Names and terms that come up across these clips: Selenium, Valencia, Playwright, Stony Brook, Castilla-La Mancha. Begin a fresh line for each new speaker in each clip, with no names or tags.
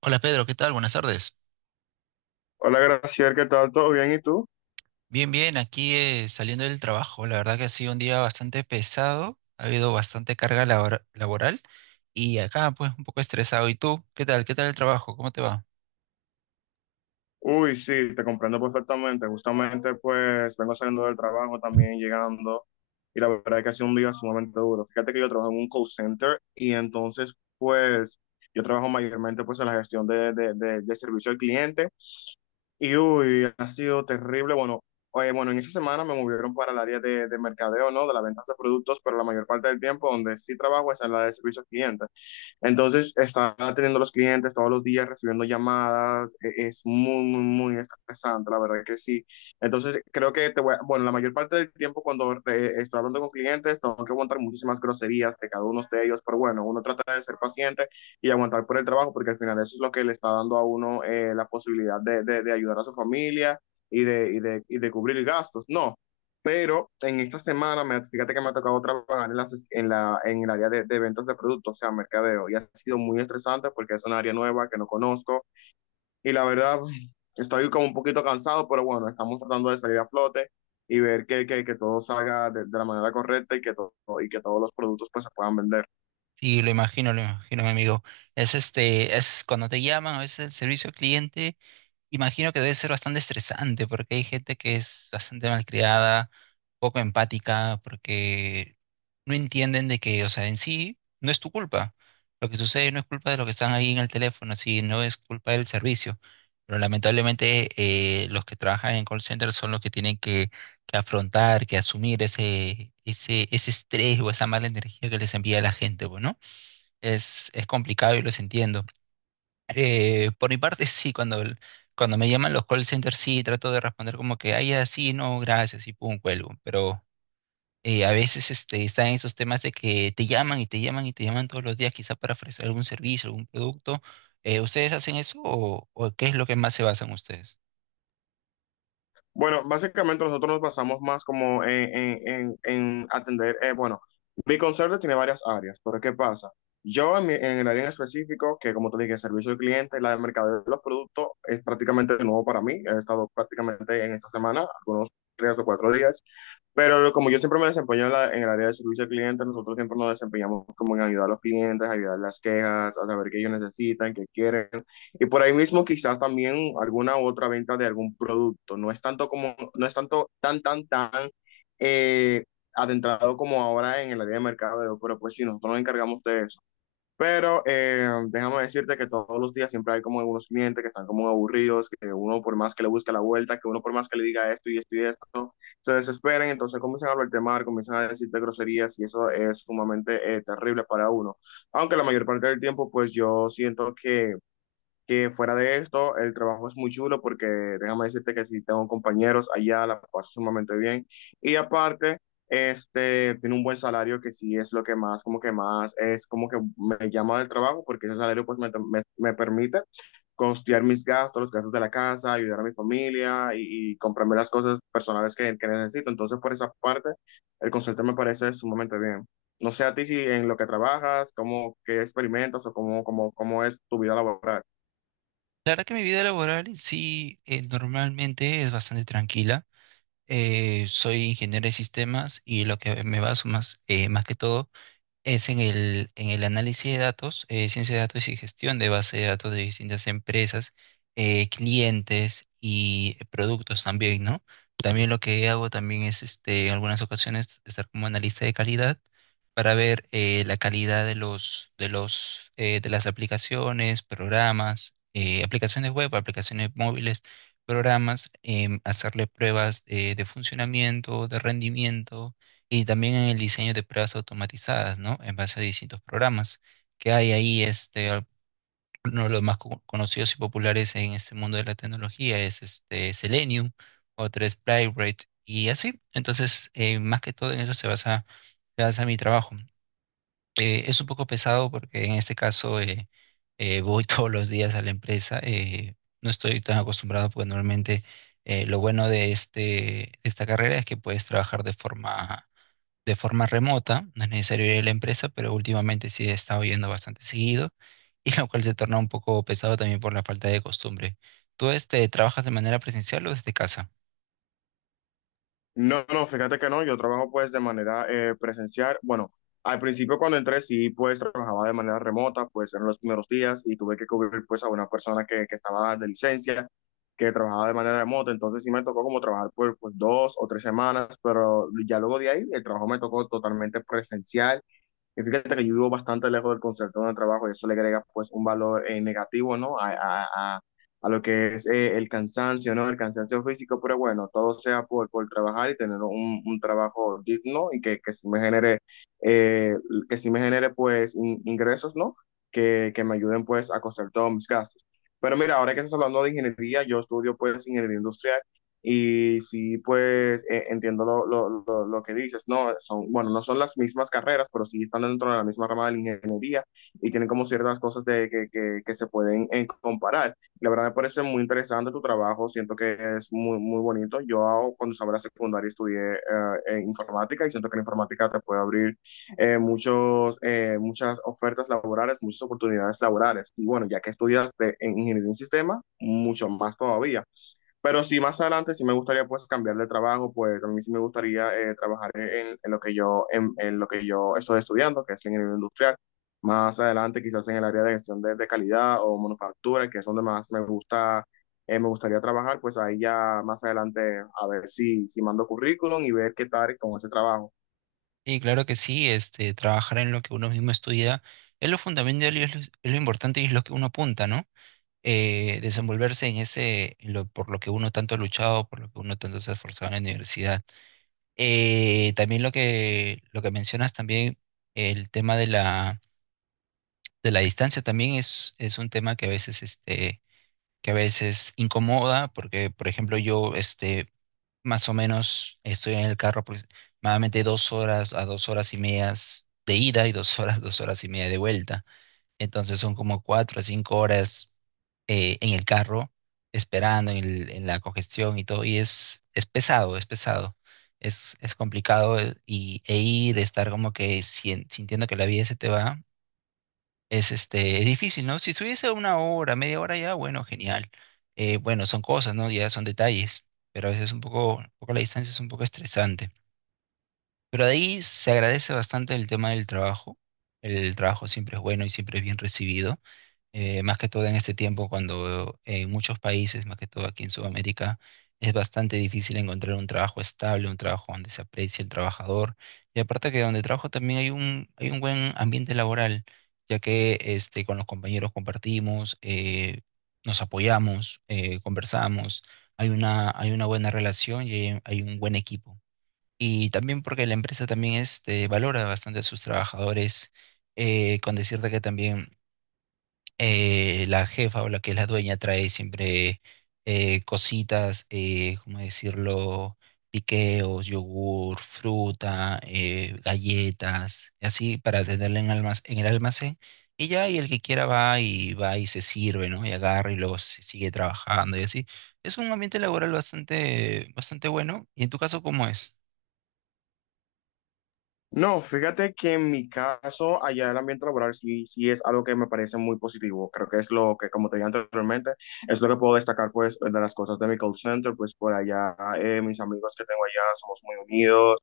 Hola Pedro, ¿qué tal? Buenas tardes.
Hola, Graciela, ¿qué tal? ¿Todo bien? ¿Y tú?
Bien, bien, aquí saliendo del trabajo. La verdad que ha sido un día bastante pesado, ha habido bastante carga laboral y acá pues un poco estresado. ¿Y tú? ¿Qué tal? ¿Qué tal el trabajo? ¿Cómo te va?
Uy, sí, te comprendo perfectamente. Justamente, pues, vengo saliendo del trabajo también, llegando, y la verdad es que ha sido un día sumamente duro. Fíjate que yo trabajo en un call center y entonces, pues, yo trabajo mayormente, pues, en la gestión de servicio al cliente y, uy, ha sido terrible. Bueno, oye, bueno, en esa semana me movieron para el área de mercadeo, ¿no? De la venta de productos, pero la mayor parte del tiempo donde sí trabajo es en la de servicio al cliente. Entonces, están atendiendo a los clientes todos los días, recibiendo llamadas, es muy, muy, muy estresante, la verdad que sí. Entonces, creo que bueno, la mayor parte del tiempo cuando estoy hablando con clientes, tengo que aguantar muchísimas groserías de cada uno de ellos, pero bueno, uno trata de ser paciente y aguantar por el trabajo, porque al final eso es lo que le está dando a uno la posibilidad de ayudar a su familia y de cubrir gastos. No. Pero en esta semana, fíjate que me ha tocado trabajar en, en el área de ventas de productos, o sea, mercadeo, y ha sido muy estresante porque es un área nueva que no conozco y la verdad estoy como un poquito cansado, pero bueno, estamos tratando de salir a flote y ver que todo salga de la manera correcta y que todos los productos pues se puedan vender.
Sí, lo imagino, mi amigo. Es este, es cuando te llaman a veces el servicio al cliente. Imagino que debe ser bastante estresante porque hay gente que es bastante malcriada, poco empática, porque no entienden de que, o sea, en sí no es tu culpa. Lo que sucede no es culpa de los que están ahí en el teléfono, sí, no es culpa del servicio. Pero lamentablemente los que trabajan en call center son los que tienen que afrontar, que asumir ese ese, estrés o esa mala energía que les envía la gente, pues, ¿no? Es complicado y los entiendo. Por mi parte, sí, cuando, cuando me llaman los call centers, sí, trato de responder como que, ay, así, no, gracias, y pum, cuelgo. Pero a veces este, están esos temas de que te llaman y te llaman y te llaman todos los días, quizá para ofrecer algún servicio, algún producto. ¿Ustedes hacen eso o qué es lo que más se basan ustedes?
Bueno, básicamente nosotros nos basamos más como en atender, bueno, mi conserje tiene varias áreas, pero ¿qué pasa? En el área en específico, que como te dije, servicio al cliente, la de mercadeo de los productos, es prácticamente nuevo para mí. He estado prácticamente en esta semana, algunos tres o cuatro días, pero como yo siempre me desempeño en el área de servicio al cliente, nosotros siempre nos desempeñamos como en ayudar a los clientes, ayudar las quejas, a saber qué ellos necesitan, qué quieren. Y por ahí mismo quizás también alguna otra venta de algún producto. No es tanto como, no es tanto tan eh, adentrado como ahora en el área de mercadeo, pero pues sí, nosotros nos encargamos de eso. Pero déjame decirte que todos los días siempre hay como algunos clientes que están como aburridos, que uno por más que le busque la vuelta, que uno por más que le diga esto y esto y esto se desesperan, entonces comienzan a hablarte mal, comienzan a decirte groserías y eso es sumamente terrible para uno. Aunque la mayor parte del tiempo, pues yo siento que fuera de esto, el trabajo es muy chulo porque déjame decirte que si tengo compañeros allá, la paso sumamente bien. Y aparte, este, tiene un buen salario que sí es lo que más, como que más, es como que me llama del trabajo porque ese salario pues me permite costear mis gastos, los gastos de la casa, ayudar a mi familia y comprarme las cosas personales que necesito. Entonces, por esa parte, el concepto me parece sumamente bien. No sé a ti si en lo que trabajas, cómo, qué experimentas o cómo es tu vida laboral.
La verdad que mi vida laboral sí, normalmente es bastante tranquila. Soy ingeniero de sistemas y lo que me baso más, más que todo es en el análisis de datos, ciencia de datos y gestión de base de datos de distintas empresas, clientes y productos también, ¿no? También lo que hago también es, este, en algunas ocasiones, estar como analista de calidad para ver la calidad de los, de las aplicaciones, programas, aplicaciones web, aplicaciones móviles, programas, hacerle pruebas de funcionamiento, de rendimiento y también en el diseño de pruebas automatizadas, ¿no? En base a distintos programas que hay ahí, este, uno de los más conocidos y populares en este mundo de la tecnología es este Selenium, otro es Playwright y así. Entonces, más que todo en eso se basa mi trabajo. Es un poco pesado porque en este caso voy todos los días a la empresa. No estoy tan acostumbrado porque normalmente lo bueno de este, esta carrera es que puedes trabajar de forma remota, no es necesario ir a la empresa, pero últimamente sí he estado yendo bastante seguido, y lo cual se torna un poco pesado también por la falta de costumbre. ¿Tú este, trabajas de manera presencial o desde casa?
No, no, fíjate que no, yo trabajo pues de manera presencial. Bueno, al principio cuando entré sí pues trabajaba de manera remota, pues en los primeros días y tuve que cubrir pues a una persona que estaba de licencia, que trabajaba de manera remota, entonces sí me tocó como trabajar por pues dos o tres semanas, pero ya luego de ahí el trabajo me tocó totalmente presencial y fíjate que yo vivo bastante lejos del concepto de trabajo y eso le agrega pues un valor negativo, ¿no? A, a lo que es el cansancio, ¿no? El cansancio físico, pero bueno, todo sea por trabajar y tener un trabajo digno y que sí me genere, eh, que sí me genere pues ingresos, ¿no? Que me ayuden pues a costear todos mis gastos. Pero mira, ahora que estás hablando de ingeniería, yo estudio pues ingeniería industrial y sí pues entiendo que dices, ¿no? Son, bueno, no son las mismas carreras, pero sí están dentro de la misma rama de la ingeniería y tienen como ciertas cosas que se pueden comparar. La verdad me parece muy interesante tu trabajo, siento que es muy, muy bonito. Yo cuando estaba en la secundaria estudié informática y siento que la informática te puede abrir muchas ofertas laborales, muchas oportunidades laborales. Y bueno, ya que estudias en ingeniería en sistema, mucho más todavía. Pero sí, más adelante sí me gustaría pues cambiar de trabajo, pues a mí sí me gustaría trabajar en lo que yo, en lo que yo estoy estudiando, que es ingeniería industrial. Más adelante quizás en el área de gestión de calidad o manufactura, que es donde más me gusta, me gustaría trabajar, pues ahí ya más adelante a ver si, si mando currículum y ver qué tal con ese trabajo.
Y claro que sí, este, trabajar en lo que uno mismo estudia es lo fundamental y es lo importante y es lo que uno apunta, ¿no? Desenvolverse en ese, en lo, por lo que uno tanto ha luchado, por lo que uno tanto se ha esforzado en la universidad. También lo que mencionas también, el tema de la distancia también es un tema que a veces, este, que a veces incomoda, porque, por ejemplo, yo, este, más o menos estoy en el carro pues, aproximadamente dos horas a dos horas y medias de ida y dos horas, dos horas y media de vuelta. Entonces son como cuatro a cinco horas en el carro, esperando en, la congestión y todo, y es pesado, es pesado. Es complicado y, e ir, estar como que sintiendo que la vida se te va es este, es difícil, ¿no? Si estuviese una hora, media hora ya, bueno, genial. Bueno, son cosas, ¿no? Ya son detalles, pero a veces un poco la distancia es un poco estresante. Pero de ahí se agradece bastante el tema del trabajo. El trabajo siempre es bueno y siempre es bien recibido más que todo en este tiempo cuando en muchos países, más que todo aquí en Sudamérica, es bastante difícil encontrar un trabajo estable, un trabajo donde se aprecie el trabajador. Y aparte que donde trabajo también hay un buen ambiente laboral, ya que este, con los compañeros compartimos, nos apoyamos, conversamos, hay una buena relación y hay un buen equipo. Y también porque la empresa también este, valora bastante a sus trabajadores, con decirte que también la jefa o la que es la dueña trae siempre cositas, ¿cómo decirlo? Piqueos, yogur, fruta, galletas, y así para tenerla en, en el almacén. Y ya, y el que quiera va y va y se sirve, ¿no? Y agarra y luego se sigue trabajando y así. Es un ambiente laboral bastante, bastante bueno. ¿Y en tu caso cómo es?
No, fíjate que en mi caso, allá el ambiente laboral sí, sí es algo que me parece muy positivo. Creo que es lo que, como te dije anteriormente, es lo que puedo destacar, pues, de las cosas de mi call center, pues, por allá, mis amigos que tengo allá somos muy unidos.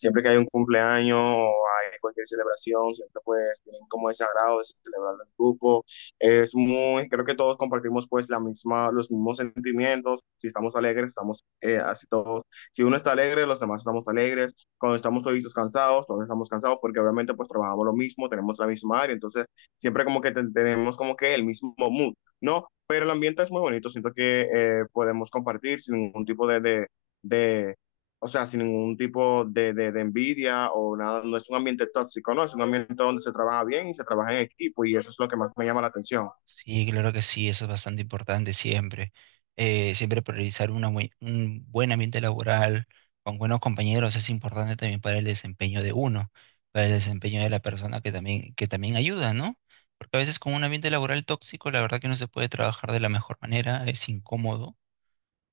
Siempre que hay un cumpleaños o hay cualquier celebración, siempre, pues, tienen como ese agrado de celebrarlo en grupo. Es muy, creo que todos compartimos, pues, la misma, los mismos sentimientos. Si estamos alegres, estamos así todos. Si uno está alegre, los demás estamos alegres cuando estamos solitos cansados, todos estamos cansados, porque obviamente pues trabajamos lo mismo, tenemos la misma área, entonces siempre como que tenemos como que el mismo mood, ¿no? Pero el ambiente es muy bonito, siento que podemos compartir sin ningún tipo de, o sea, sin ningún tipo de envidia o nada, no es un ambiente tóxico, ¿no? Es un ambiente donde se trabaja bien y se trabaja en equipo y eso es lo que más me llama la atención.
Sí, claro que sí, eso es bastante importante siempre. Siempre priorizar una un buen ambiente laboral con buenos compañeros es importante también para el desempeño de uno, para el desempeño de la persona que también ayuda, ¿no? Porque a veces con un ambiente laboral tóxico, la verdad que no se puede trabajar de la mejor manera, es incómodo.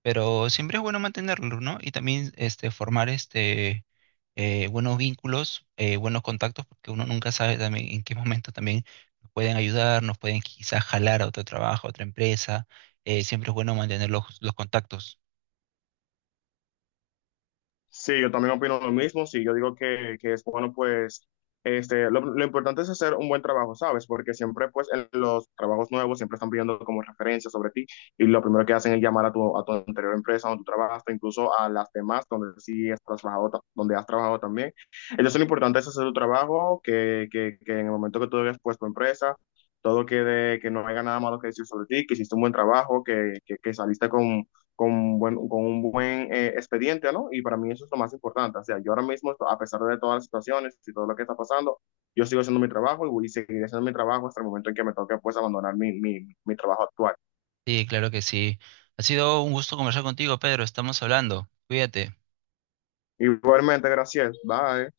Pero siempre es bueno mantenerlo, ¿no? Y también este, formar este, buenos vínculos, buenos contactos, porque uno nunca sabe también en qué momento también nos pueden ayudar, nos pueden quizás jalar a otro trabajo, a otra empresa. Siempre es bueno mantener los contactos.
Sí, yo también opino lo mismo. Sí, yo digo que es bueno, pues, este, lo importante es hacer un buen trabajo, ¿sabes? Porque siempre, pues, en los trabajos nuevos siempre están pidiendo como referencias sobre ti y lo primero que hacen es llamar a tu anterior empresa donde tú trabajaste, incluso a las demás donde sí has trabajado, donde has trabajado también. Entonces, lo importante es hacer tu trabajo, que en el momento que tú hayas puesto empresa, todo quede, que no haya nada malo que decir sobre ti, que hiciste un buen trabajo, que saliste con un buen expediente, ¿no? Y para mí eso es lo más importante. O sea, yo ahora mismo, a pesar de todas las situaciones y todo lo que está pasando, yo sigo haciendo mi trabajo y voy a seguir haciendo mi trabajo hasta el momento en que me toque pues abandonar mi trabajo actual.
Sí, claro que sí. Ha sido un gusto conversar contigo, Pedro. Estamos hablando. Cuídate.
Igualmente, gracias. Bye.